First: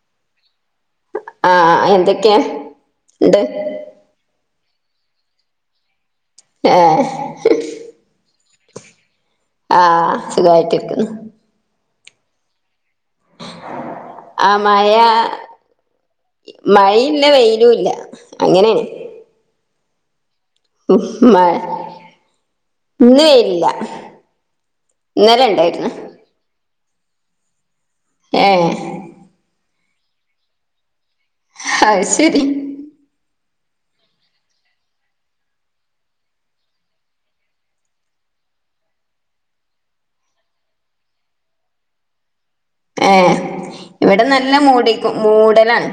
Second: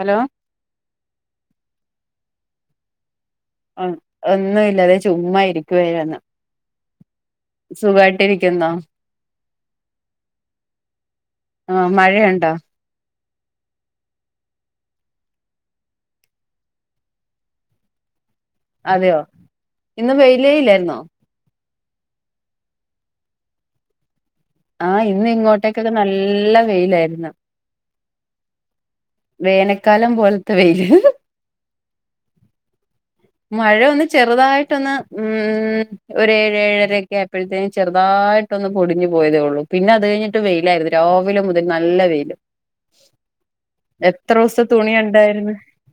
Hello ആഎന്തൊക്കെയാ ആ എന്ന് ല്ലവെ ചുമ്മാ ഇരിക്കുവ വന്ന് ആഹ് ക്കെന്നാ ആഹ്, സുഖമായിട്ടിരിക്കുന്നു. ആ മഴയുണ്ടോ ആഹ് മഴ മഴയുമില്ല വെയിലുമില്ല അങ്ങനെ ഇന്നു വെയിൽ ഉം മഴ ഒന്നുമില്ല ആഹ് ഇന്നിങ്ങോട്ടേക്കക്ക നല്ല വെയിലാരുന്നു. ഏഹ് വേനൽക്കാലം പോലത്തെ വെയിൽ അയ് ശരി മഴയൊന്ന് ചെറുതായിട്ടൊന്നു ഒരേഴഴരയക്കെയായപ്പഴ്ത്തേനു ചെറുതായിട്ടൊന്നു പൊടിഞ്ഞുപോയതേയുള്ളു പിന്നെ അതു കഴിഞ്ഞിട്ട് വെയിലായിരുന്നു, രാവിലെ മുതൽ നല്ല വെയിൽ. ആഹ് ഇവിടെ നല്ല തുണി മൂടിക്കു ഉണ്ടായിരുന്നു മൂടലാണ്.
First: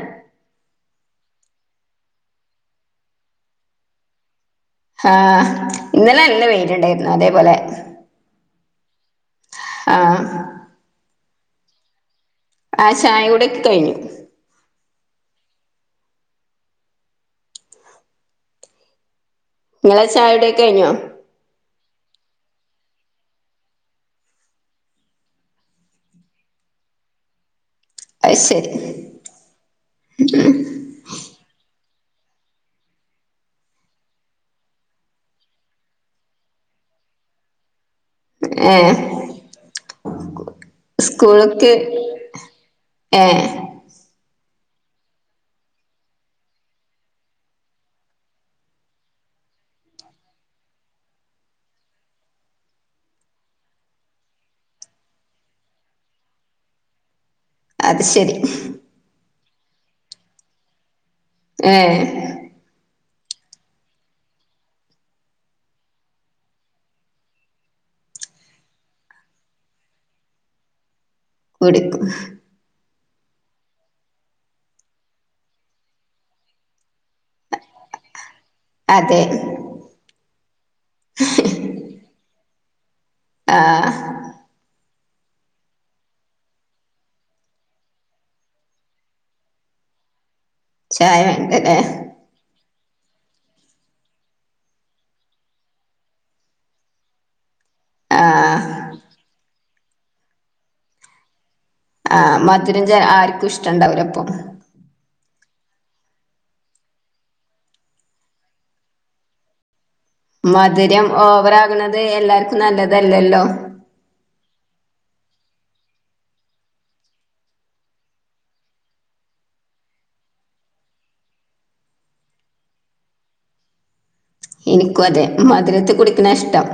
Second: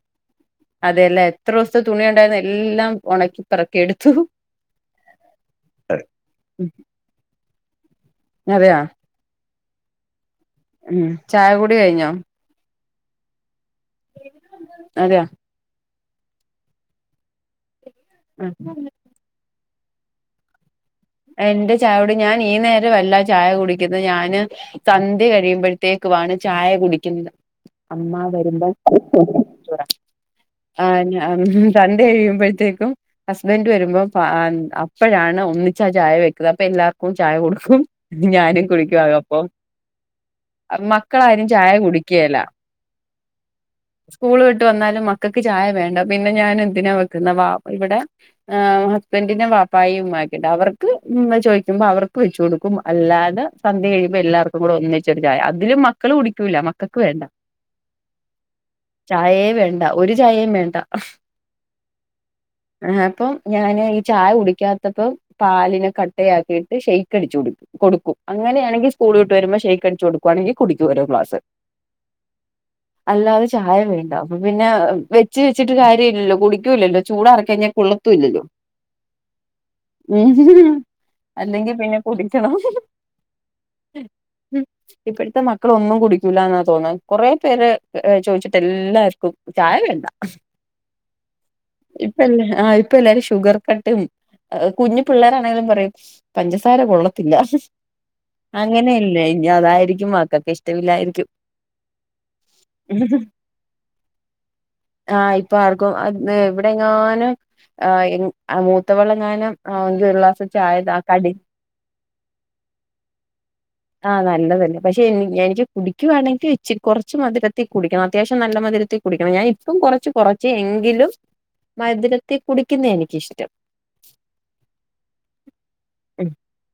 അതെല്ലേ എത്ര ദിവസത്തെ തുണിയുണ്ടായിരുന്ന എല്ലാം ഉണക്കി പെറുക്കിയെടുത്തു ആഹ് ഇന്നലെ നല്ല വെയിലുണ്ടായിരുന്നു. അതേപോലെ അറിയാം ആഹ് ഉം ചായകുടി കഴിഞ്ഞോ? ആഹ് ചായകുടി കഴിഞ്ഞു അതെയോ? മൂ ഹു നിങ്ങടെ ചായകുടിയൊക്കെ കഴിഞ്ഞോ എൻ്റെ ചായകുടി ഞാനീനേരം ആല്ല ചായ കുടിക്കുന്നത് ഞാൻ സന്ധ്യ കഴിയുമ്പോഴത്തേക്കു ആണ് ചായ കുടിക്കുന്നത്. അമ്മ അത് ശരി വരുമ്പോൾ [unintelligible] സന്ധ്യ കഴിയുമ്പോഴത്തേക്കും ഹസ്ബൻഡ് വരുമ്പോ പാ അപ്പഴാണ് ഉമ്മ ചായ വെക്കുന്നത്. അപ്പോ എല്ലാർക്കും ചായ കൊടുക്കും ഉം ഞാനും ഏഹ് കുടിക്കുമവരോടൊപ്പം, മക്കളാരും ചായ സ്കൂൾക്ക് കുടിക്കുകയില്ല. ഏഹ് സ്കൂൾ ട്ട് വന്നാലും മക്കക്ക് ചായ വേണ്ട പിന്നെ ഞാനെന്തിനാ വെക്കുന്നെ ഇവിടെ ഹസ്ബൻഡിൻ്റെ ബാപ്പയും ഉമ്മയും പിന്നെ അവർക്ക് ഇങ്ങനെ ചോദിക്കുമ്പോൾ അവർക്ക് വെച്ചു കൊടുക്കും അല്ലാതെ സന്ധ്യ കഴിയുമ്പോൾ എല്ലാവർക്കും കൂടി ഒന്നിച്ചൊരു ചായ അതിലും മക്കൾ കുടിക്കൂല്ല മക്കൾക്ക് വേണ്ട അതുശരി ഇല്ല ഒരു ചായെം വേണ്ട. ഏഹ് അപ്പം ഞാന് ചായ കുടിക്കാത്തപ്പം പാലിനെ കട്ടയാക്കിയിട്ട് ഷേക്ക് അടിച്ചു കുടിക്കും, കൊടുക്കും. അങ്ങനെയാണെങ്കിൽ സ്കൂൾ വിട്ടു വരുമ്പോ ഷേക്ക് അടിച്ചുകൊടുക്കുവാണെങ്കി കുടിക്കും ഓരോ ഗ്ലാസ്. കുടിക്കും അല്ലാതെ ചായ വേണ്ട. അപ്പപ്പിന്നെ വെച്ചു വെച്ചിട്ടു കാരൃമില്ലല്ലോ, കുടിക്കൂല്ലല്ലോ. ചൂടാറിക്കഴിഞ്ഞാൽ കൊളളത്തുമില്ലല്ലോ. അതേ അല്ലെങ്കിൽ പിന്നെ കുടുങ്ങി [unintelligible] ആഹ് ഇപ്പഴ്ത്തെ മക്കളൊന്നും കുടിക്കൂല ന്നാ തോന്നുന്നേ കൊറേ പേരെ ചോയ്ച്ചിട്ട് എല്ലാർക്കും ചായ വേണ്ട ചായ ണ്ടല്ലേ ഇപ്പ എല്ലാ ആ ഇപ്പ ഷുഗർ കട്ട് കുഞ്ഞിപ്പിള്ളാരാണേലും പറയും പഞ്ചസാര കൊള്ളത്തില്ല ആ അങ്ങനെയല്ലേ ഇനി അതായിരിക്കും മക്കക്ക്‌ ഇഷ്ട്ടിലായിരിക്കും ആ മധുരം ചെ ആർക്കും ഇഷ്ട്ടുണ്ടാവില്ല അപ്പോ ആ ഇപ്പോ ആർക്കോ ഇവിടെങ്ങാന് ഏഹ് അ മൂത്തവളെ നാനും മധുരം ഓവർ ആകുന്നത് എല്ലാർക്കും നല്ലതല്ലല്ലോ ആഹ് നല്ലതല്ലേ പക്ഷെ എനിക്ക് കുടിക്കുവാണെങ്കിൽ ഇച്ചിരി കുറച്ചു മധുരത്തിൽ കുടിക്കണം അത്യാവശ്യം നല്ല മധുരത്തിൽ കുടിക്കണം ഞാൻ ഇപ്പോ കൊറച്ച് കൊറച്ചു എങ്കിലും മധുരത്തിൽ കുടിക്കുന്നയാ എനിക്കിഷ്ടം എനിക്കുവതെ മധുരത്തിൽ ഉം കുടിക്കണയാ ഇഷ്ടം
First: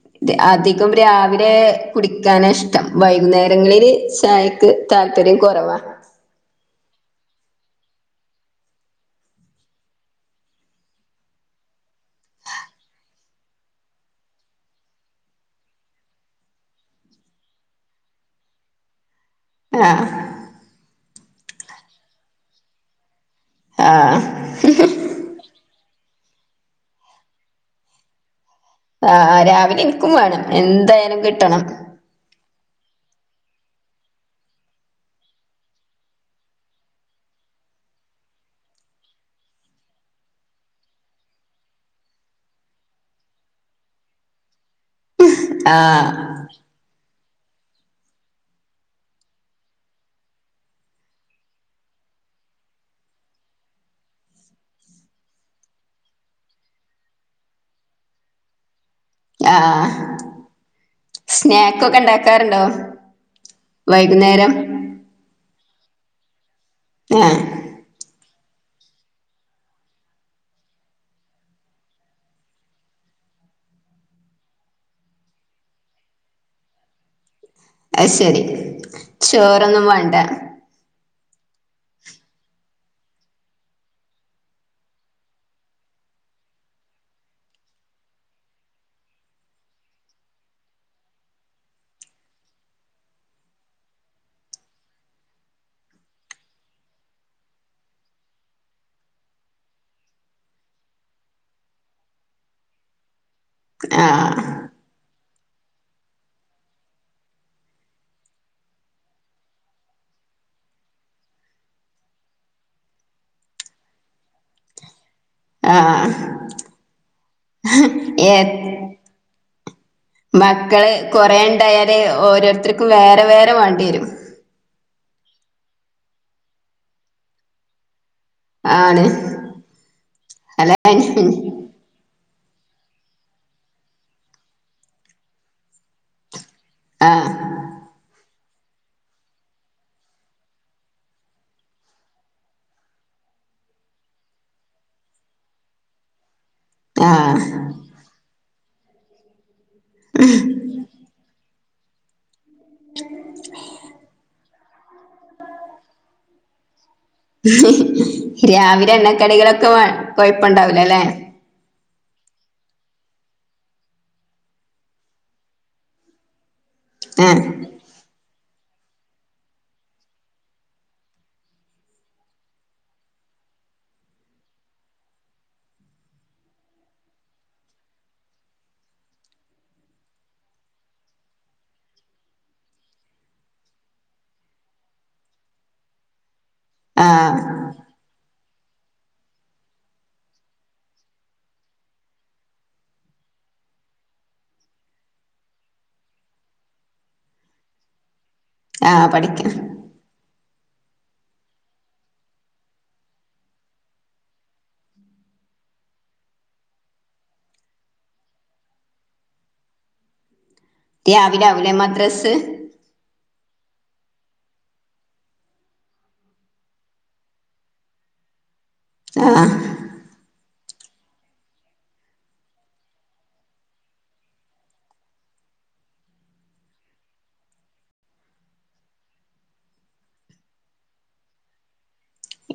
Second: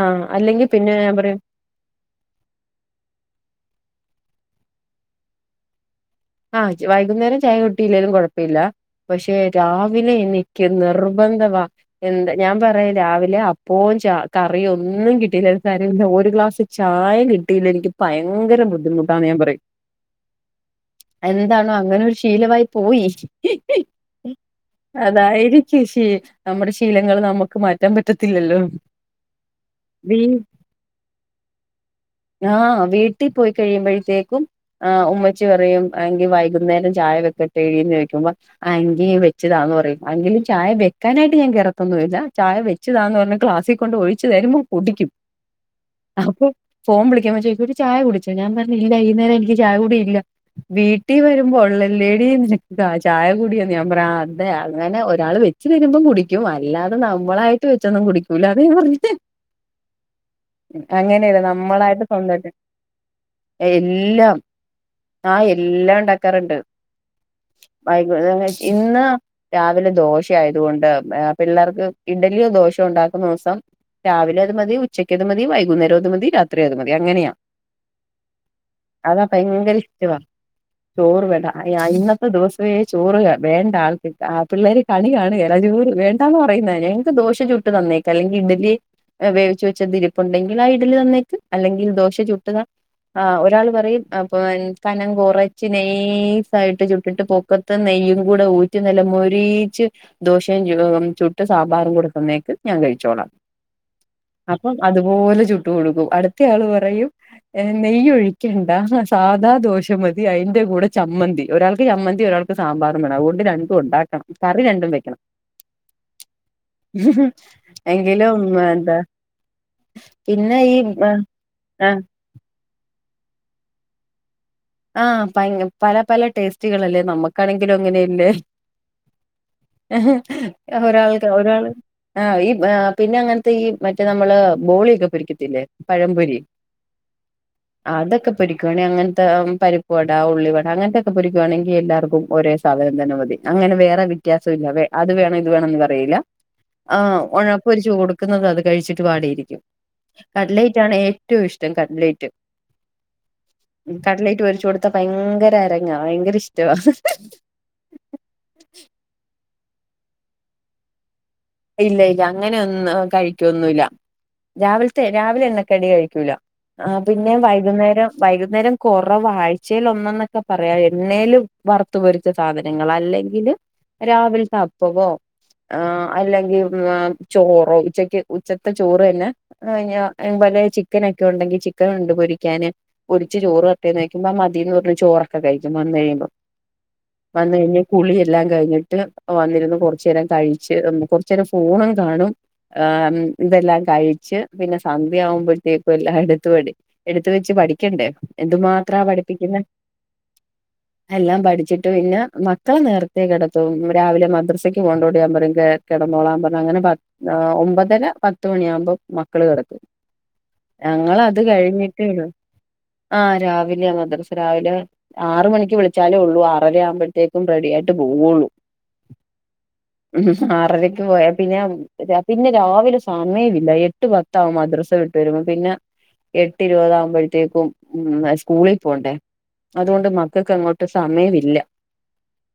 ആഹ് അല്ലെങ്കിൽ അധികം പിന്നെ ഞാൻ പറയും രാവിലെ കുടിക്കാനാ ഇഷ്ടം ചായക്ക് താൽപര്യം കൊറവാ ആ എക്ക് വൈകുന്നേരം ചായ കിട്ടി ലേലും കൊഴപ്പില്ല പക്ഷേ രാവിലെ എനിക്ക് നിറ്ബന്ധവാ എന്ത് ഞാൻ പറയും രാവിലെ അപ്പോം ച കറിയും കിട്ടിയിലേലും സാരല്ല ഒരു ഗ്ലാസ്‌ ചായ കിട്ടിയില്ലേൽ എനിക്ക് ഭയകര ബുദ്ധിമുട്ടാ [unintelligible] ഞാൻ പറയും ആ എന്താണോ അങ്ങനൊരു ശീലവായി പോയി ആ അതായിരി നമ്മടെ ശീലങ്ങൾ നമ്മക്ക് മാറ്റാൻ പറ്റത്തില്ലല്ലോ ആഹ് ആ രാവിലെ ൻക്കും വീ വേണം എന്തായാലും കിട്ടണം ആ വീട്ടിൽ പോയി കഴിയുമ്പോഴ്ത്തേക്കും ഉമ്മച്ചി പറയും എങ്കിൽ വൈകുന്നേരം ചായ വെക്കട്ടെ എന്ന് ചോയ്ക്കുമ്പോ ആ എങ്കി വച്ച് താന്നു പറയും എങ്കിലും ചായ വെക്കാനായിട്ട് ഞാൻ കേറത്തൊന്നുല്ല ചായ വെച്ച് താന്ന് പറഞ്ഞ് ക്ലാസ്സിൽ കൊണ്ട് ഒഴിച് തരുമ്പോ കുടിക്കും ആ അപ്പൊ ഫോൺ വിളി ക്കുമ്പോത്തേക്ക് ഒരു ചായ കുടിച്ച് ഞാൻ പറഞ്ഞ് ഇല്ല ഈ നേരം എനിക്ക് ചായ കുടി ഇല്ല വീട്ടിൽ വരുമ്പോ ഒള്ളല്ലേടി ചായ കുടിയെന്നു ഞാൻ പറയും ആഹ് അതെ അങ്ങനെ ഒരാള് വെച്ച് തരുമ്പോ കുടിക്കും അല്ലാതെ നമ്മളായിട്ട് വെച്ചോന്നും കുടിക്കൂല അത് ഞാൻ പറഞ്ഞെ ആഹ് ആഹ് അങ്ങനെയല്ല സ്നാക്ക് ഒക്കെ നമ്മളായിട്ട് സ്വന്തായിട്ട് ഇണ്ടാക്കാറുണ്ടോ വൈകുന്നേരം എല്ലാ ഇണ്ടാക്കാറുണ്ട് ആഹ് വൈകുന്നേരായി ഇന്ന് രാവിലെ ദോശയായതുകൊണ്ട് പിള്ളേർക്ക് ഇഡലിയോ ദോശയോ ഒണ്ടാകുന്ന ദിവസം രാവിലെ അത് മതി ഉച്ചക്ക് അത് മതി വൈകുന്നേരോം അത് മതി രാത്രി അത് മതി അങ്ങനെയാ അത്ശേരി അതാ ഭയങ്കര ചോറൊന്നും വെ ചോറ് വേ ആ ഇന്നത്തെ ദിവസവേ ചോറ് വേണ്ട ആൾക്ക് പിള്ളേര് കളി കാണുകേല വേണ്ടാന്നു പറയുന്നതാ ഞങ്ങൾക്ക് ദോശ ചുട്ടു തെന്നേക്ക് അല്ലെകിൽ ഇഡലി വേവിച്ചു വെച്ചത് ഇരിപ്പുണ്ടെങ്കിൽ ആ ഇഡലി തന്നേക്ക് അല്ലെങ്കിൽ ദോശ ചുട്ടു താ ആ ഒരാള് പറയും അപ്പോ കനം കുറച്ച് നൈസ് ആയിട്ട് ചുട്ടിട്ടു പൊക്കത്ത് നെയ്യും കൂടെ ഊറ്റി നല്ല മൊരിച്ചു ദോശയും ചുടും ചുട്ടു സാമ്പാറും കൂടെ തന്നേക്ക് ഞാൻ കഴിച്ചോളാം ആഹ് അപ്പൊ അത്പോലെ ചുട്ടു കൊടുക്കും അടുത്തയാളു പറയും നെയ്യ് ഒഴിക്കണ്ട സ സാദാ ദോശ മതി അയിന്റെ കൂടെ ചമ്മന്തി ഒരാൾക്കു ചമ്മന്തി ഒരാൾക്ക് സാമ്പാറും വേണം അത്കൊണ്ട് രണ്ടും നടക്കണം കറി രണ്ടും വെക്കണം ആഹ് [unintelligible] ഏ എന്താ പിന്നെ ഈ മക്കള് കൊറേണ്ടായാല് ആഹ് ഓരോരുത്തര്ക്കും വേറെ വേറെ ന്നെ വേണ്ടിയേരും ആഹ് ഭയങ്ക പല പല ടേസ്റ്റുകളല്ലേ നമ്മുക്കാണെങ്കിലും അങ്ങനെ ല്ലേ ആണ് അല്ല ഒരാൾക്ക് ഒരാൾ ആ ഈ ആ പിന്നെ അങ്ങനത്തെ ഈ മറ്റേ നമ്മള് ബോളിയൊക്കെ പൊരിക്കത്തില്ലേ പഴമ്പൊരി ആഹ് അതൊക്കെ പൊരിക്കുവാണെ അങ്ങനത്തെ പരിപ്പുവട, ഉള്ളിവട അങ്ങനത്തെയൊക്കെ പൊരിക്കുവാണെങ്കി എല്ലാർക്കും ഒരേ സാധനം തന്നെ മതി. അങ്ങനെ വേറെ വ്യത്യാസം ഇല്ല. അത് വേണം ഇത് വേണംന്ന് പറയില്ല. ആഹ് ഉഴപ്പൊരിച്ചു കൊടുക്കുന്നത് അത് കഴിച്ചിട്ട് വാടിയിരിക്കും. കട്ലൈറ്റാണ് ഏറ്റവും ഇഷ് [unintelligible] കട്ലയിറ്റ്. കടലേറ്റ് ഒര് ത്ത ഭയങ്കര അരങ്ങാ വയങ്കര ഇഷ് [unintelligible] രാവിലെ [unintelligible] കൊഴപ്പുണ്ടാവൂല ലേ ഇല്ല ഇല്ല അങ്ങനെ ഒന്നും കഴിക്കുവൊന്നുല്ല. രാവിലത്തെ രാവിലെ എണ്ണക്കടി കഴിക്കൂല. ആ പിന്നെ ആഹ് വൈകുന്നേരം വൈകുന്നേരം കുറവാ... ആഴ്ചേൽ ഒന്നന്നൊക്കെ പറയാം. എണ്ണേല് വറുത്തു പൊരിച്ച സാധനങ്ങൾ അല്ലെങ്കില് രാവിലത്തെ അപ്പവോ ആഹ് അല്ലെങ്കി ചോറോ ഉച്ചക്ക് ഉച്ചത്തെ ചോറ് തന്നെ ഞാ അല്ലേ ചിക്കനൊക്കെ ഉണ്ടെങ്കി ചിക്കൻ ഉണ്ട് പൊരിക്കാന് പൊരിച്ച് ചോറ് തരട്ടേ ന്ന് ചോയ്ക്കുമ്പൊ മതീന്ന് പറഞ് ചോറൊക്കെ കഴിക്കും വന്നു കഴിയുമ്പം. ആഹ് വന്ന് കഴിഞ്ഞാ കുളിയെ എല്ലാം കഴിഞ്ഞിട്ട് വന്നിരുന്ന് കുറച്ചു നേരം കഴിച്ച് കുറച്ച് നേരം ഫോണും കാണും ആ ഇതെല്ലാം കഴിച്ച് പിന്നെ സന്ധ്യ ആവുമ്പോഴത്തേക്കും എല്ലാം എടുത്ത് പഠി എടുത്ത വെച്ച് പഠിക്കണ്ടേ? എന്തുമാത്രാ ആഹ് പഠിക്കാം പഠിപ്പിക്കുന്നെ എല്ലാം പഠിച്ചിട്ട് പിന്നെ മക്കളെ നേരത്തേ കിടത്തും രാവിലെ മദ്രസക്ക് പോകണ്ടോണ്ട് ഞാൻ പറയും കെടന്നോളാൻ പറഞ്ഞ് അങ്ങനെ പത് ഓ ഒമ്പതര പത്ത് മണിയാകുമ്പം മക്കള് കെടക്കും. ഞങ്ങള അത് രാവിലെ ആവൂലേ കഴിഞ്ഞിട്ടേള്ളു മദ്രസ് ആ രാവിലെ ആ മദ്രസ രാവിലെ ആറ് മണിക്ക് വിളിച്ചാലേ ഉള്ളൂ ആറര ആവുമ്പോഴത്തേക്കും റെഡി ആയിട്ട് പോവൊള്ളൂ ആഹ് ആറരക്ക് പോയാ പിന്നെ പിന്നെ രാവിലെ സമയമില്ല, എട്ട് പത്താവും മദ്രസ വിട്ട് വരുമ്പോ പിന്നെ എട്ട് ഇരുപതാകുമ്പോഴത്തേക്കും ഉം സ്കൂളിൽ പോണ്ടേ അതുകൊണ്ട് മക്കൾക്ക് അങ്ങോട്ട് സമയമില്ല.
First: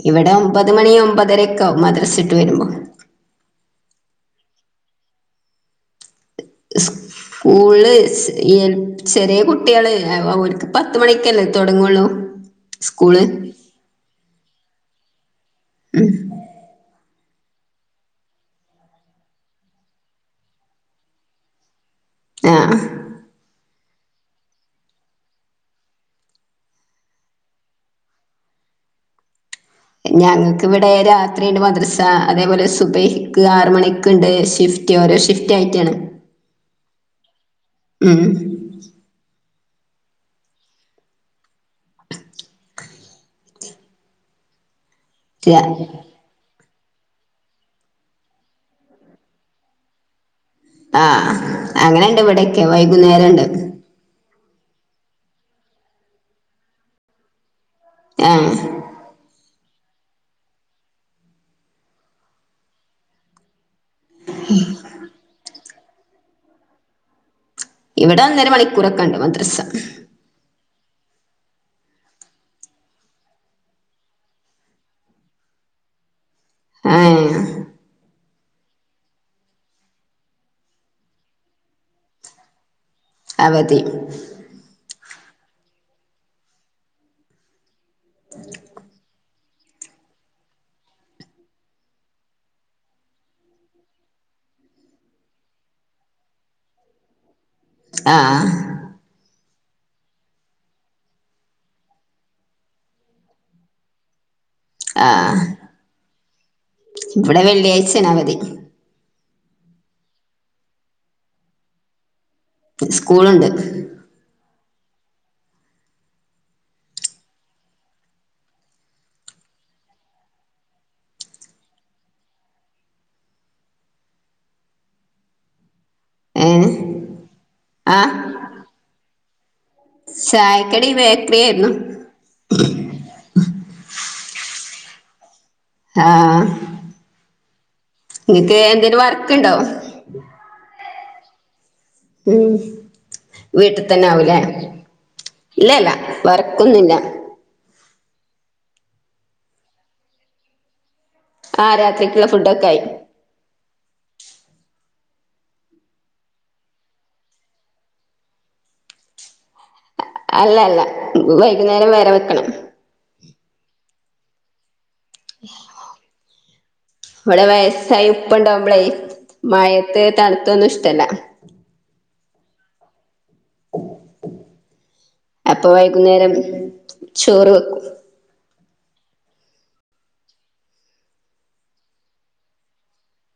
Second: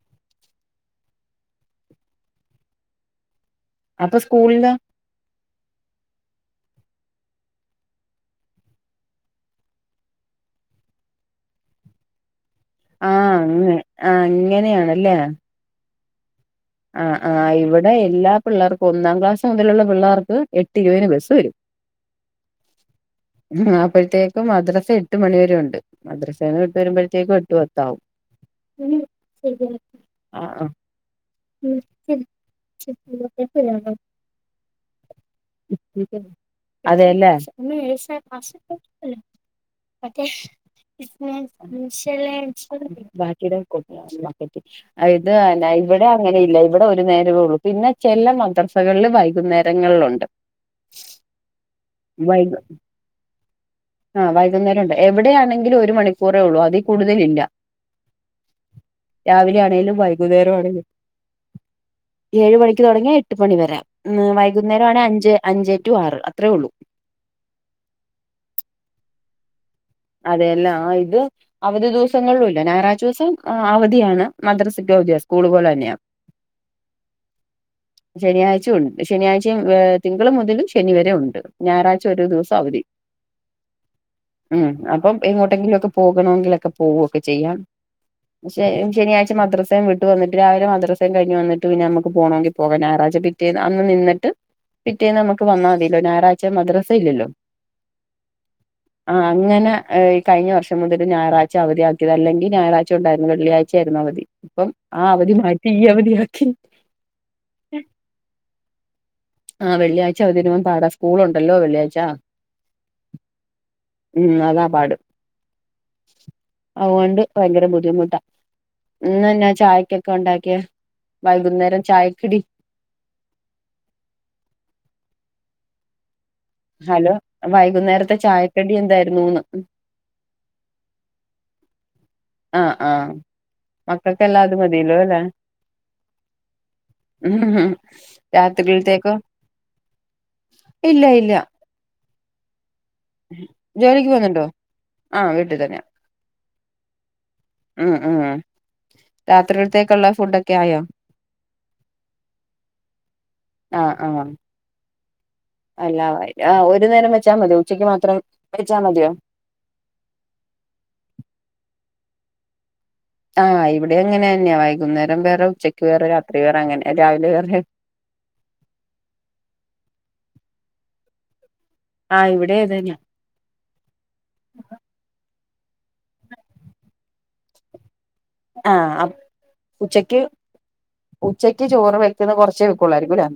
ഇവിടെ ഒമ്പത് മണി ഒമ്പതരക്കാവും മദ്രസവിട്ട് വരുമ്പോ. അപ്പൊ സ്കൂളിലാ സ്കൂള്ൽചെറിയ കുട്ടികള് അല്ലെ ഓൽക്ക് പത്ത് മണിക്കല്ലേ തൊടങ്ങൊള്ളു. ആഹ് അങ്ങനെ ആ അങ്ങനെയാണ് ല്ലേ ഉം ആ ആ ഇവിടെ എല്ലാ പിളളർക്കും ഒന്നാം ക്ലാസ് മുതലുള്ള പിളർക്ക് എട്ട് ഇരുപതിന് ബസ്സ് വരും ആ ആ ഹ അപ്പഴത്തെക്കും മദ്റസ എട്ട് മണിവരെ ഉണ്ട് മദ്റസെന്ന് വിട്ട് വരുമ്പോഴത്തേയ്ക്കും എട്ട്പത്താകും ഞങ്ങക്ക് ഇവിടെ രാ വീണ്ടും മദ്‌റസ അതുപോലെ സുബഹിക്ക് ആറ് മണിക്ക്ണ്ട്. ഷിഫ്റ്റ് ഓരോ ഷിഫ്റ്റായിട്ടാണ്. അതെല്ലേ ഉം [unintelligible] ആ ഇത് [unintelligible] ര- ഇല്ല ഇവിടെ ഒരു നേരവേ ഉള്ളു. പിന്നെ ചില മദ്റസകളില് വൈകുന്നേരങ്ങളിലുണ്ട്. അ ആ അ അങ്ങനെണ്ട് വൈ ഇവിടെക്കെ വൈകുന്നേരം ഇണ്ട് ആ വൈകുന്നേരം ഉണ്ട് എവിടെയാണെങ്കിലും ഒരു മണിക്കൂറേ ഒള്ളു അതിൽ കൂടുതലില്ല അ ആ രാവിലെയാണെങ്കിലും വൈകുന്നേരാണെങ്കിലും. ഏഴ് മണിക്ക് തുടങ്ങിയാ എട്ട് മണി വരെ ഉം വൈകുന്നേരാണെ അഞ്ച് അഞ്ച് റ്റു, ആറ് അത്രയോള്ളു ഇവിടെ ഒന്നര മണിക്കൂറ്ക്കെണ്ട് മദ്‌റസ അതെ എല്ലാം ആ ഇത് അവധി ദിവസങ്ങളിലുല്ല ഞാറാഴ്ച്ച ദിവസം അവധിയാണ് മദ്‌റസക്ക് അവധിയാണ് സ്‌കുളു പോലെ ന്നെയാ ഹേ ശനിയാഴ്ച്ച ഉൻ ശനിയാഴ്ച്ചിം ഏ തിങ്കള് മുതല് ശനി വരെ ഉണ്ട്. ഞാറാഴ്ച്ച ഒരു ദിവസം അവധി അവധി ഉം അപ്പോ എങ്ങോട്ടെങ്കിലും ഒക്കെ പോകണോങ്കില് ഒക്കെ പോവുകയെക്കെ ചെയ്യാം. ശെ ശനിയാഴിച്ച മദ്ര വിട്ട് വന്നിട്ട് രാവിലെ മദ്റസയും കഴിഞ്ഞു വന്നിട്ട് ഞമ്മുക്ക് പോണേങ്കി പോകാം ഞായറാഴ്ച്ച പിറ്റേന്ന് അന്ന് നിന്നിട്ട് പിറ്റേന്ന് ഞമ്മക്ക് വന്ന മതിയല്ലോ ഞായറാഴ്ച്ച മദ്‌റസ ഇല്ലല്ലോ. ആഹ്. ആഹ് അങ്ങനെ ആ കഴിഞ്ഞ വർഷം മുതല് ഞായറാഴ്ച്ച അവധി ആക്കിയതാ അല്ലെങ്കിൽ ഞായറാഴ്ച്ച ഉണ്ടായിരുന്നു വെള്ളിയാഴ്ച്ച ആയിരുന്നു അവധി. അപ്പം ആ അവധി മാറ്റി ഈ അവധിയാ ക്കില് ഇവിടെ വെള്ളിയാഴ്ച്ച ആണ് അവധി. ആ വെള്ളിയാഴ്ച്ച അവധിതരുമ്പോ പാട സ്‌കുൾ ഉണ്ടല്ലൊ വെള്ളിയാഴ്ച്ച. സ്‌കുൾ ഉണ്ട്. ഉം അതാ പാട്. അത് കൊണ്ട് ഭയങ്കര ബുദ്ധിമുട്ടാ ഇന്ന് ഞാൻ ചായയ്ക്ക് ഒക്കെ ഉണ്ടാക്കിയെ വൈകുനേരം ചായയ്ക്ക് ഇഡി ഏ ഹലോ. വൈകുനേരത്തെ ചായകടി എന്തായിരുന്നുന്ന്? ചായകടി ബേക്കറി ആയിരുന്നു. ആഹ് ആഹ് മക്കൾക്ക് എല്ലാം അത് മതി. തിലോ അല്ലെ. ആആഹ്. ഉം ഹ് നിങ്ങ്ക്ക് എന്തേലും വർക്ക് ഇണ്ടോ ഇല്ല ഇല്ല ഉം വീട്ടിൽ തന്നെ ജോലിക്ക് ആവൂലേ പോന്നുണ്ടോ ആഹ് വീട്ടിൽ തന്നെയാ ഇല്ലല്ല വർക്കൊന്നില്ല ഉം ഉം രാത്രിടുത്തേക്കുള്ള ഫുഡൊക്കെ ആയോ ആ രാത്രിക്കുള്ള ഫുഡൊക്കെ ആയി അല്ലാ ആ ഒരു നേരം വെച്ചാ മതിയോ ഉച്ചക്ക് മാത്രം വെച്ചാ മതിയോ അല്ല അല്ല വൈകുന്നേരം വെറേ വെക്കണം ആഇവിടെ അങ്ങനെ ന്നെയാ വൈ അങ്ങനെ രാവിലെ ഇവിടെ വേറെ വയസായി ഉപ്പ ഉണ്ടാവുമ്പളേ മഴത്ത് തണുത്തൊന്നും ഇഷ്ടല്ല ആ ഇവിടെ ഏതന്നെയാ അപ്പൊ വൈകുന്നേരം ചോറ് വെക്കും ആ അപ് ഉച്ചക്ക് ഉച്ചക്ക് ചോറ് വക്ക്ന്ന് കൊർച്ചേ വക്കുള്ളായിരിക്കും ലെ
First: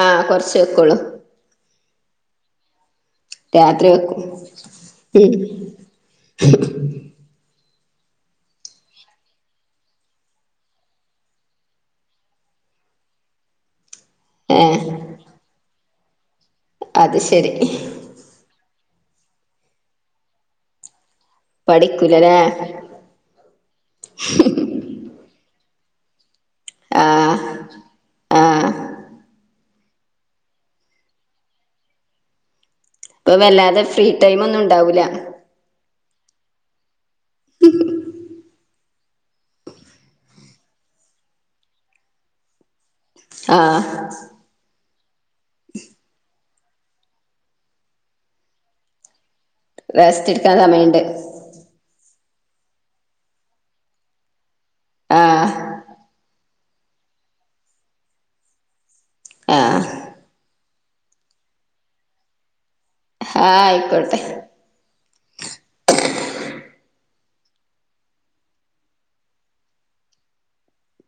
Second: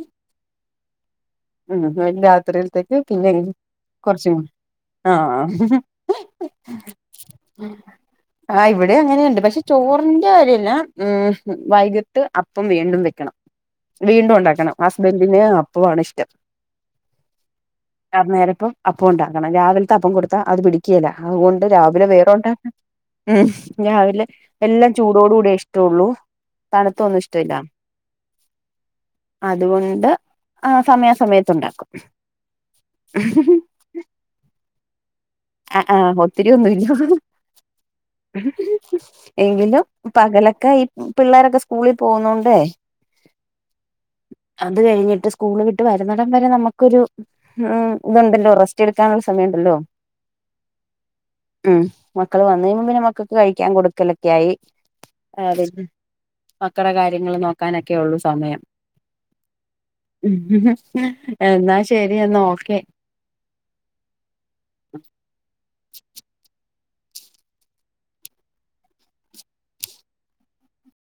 ആഹ് കൊറച്ച് വെക്കോളൂ [unintelligible] എ ഹ് പിന്നെങ് കൊർച്ചോ ആ ഉം. ആ ആ ഹ് ആ ഇവിട് വേ അങ്ങനെണ്ട് പക്ഷെ ചോറിന്റെ രിയെല്ല ഉം വൈകിട്ട് അപ്പം വീണ്ടും വെക്കണം വീണ്ടു ഉണ്ടാക്കണം ഏ ഹസ്ബൻഡിന് പൂആണ് ഇഷ്ടം അത് ശരി അന്നേരപ്പം അപ്പം ഉണ്ടാക്കണം രാവിൽത്തെ അപ്പം കൊടുത്താ അത് പിടിക്കേല അഉകൊണ്ട് രാവിലെ പഠിക്കൂലല്ലേ വേറൊണ്ടാക ഉം രാവിലെ എല്ലാം ചൂടോട് കൂടി ഇഷ്ട്ടൊള്ളൂ തണുത്തൊന്നും ആഹ് ഇഷ്ടല്ല ആഹ് അതുകൊണ്ട് ആ സമയാസമയത്ത് ഉണ്ടാക്കും പ്പൊ വല്ലാതെ ഫ്രീ ടൈം ഒന്നും ണ്ടാവുലാ ആ ഒത്തിരിയൊന്നുല്ല എങ്കിലും പകലൊക്കെ ഈ പിള്ളോരൊക്കെ സ്കൂളി പോഉന്നോണ്ടേ ആഹ് അത് കഴിഞ്ഞിട്ട് സ്കൂള് വിട്ട് വരുന്നിടം വരെ നമുക്കൊരു എ തുണ്ടല്ലോ റസ്റ്റ് എടുക്കാനു സമയ ണ്ടല്ലോ ക്കാൻ സമയണ്ട് മക്കള് വന്ന് കഴിഞ പിന്നെ മക്കക്ക് കഴിക്കാ കൊടുക്കലൊക്കെ ആയി എ ആഹ് ദെ മക്കളെ കാര്യങ്ങൾ നോക്കാനൊക്കെള്ളു സമയം ആഹ് ഉം എന്നാ ശരി എന്നാ ഓക്കെ ആഹ് ആയിക്കോട്ടെ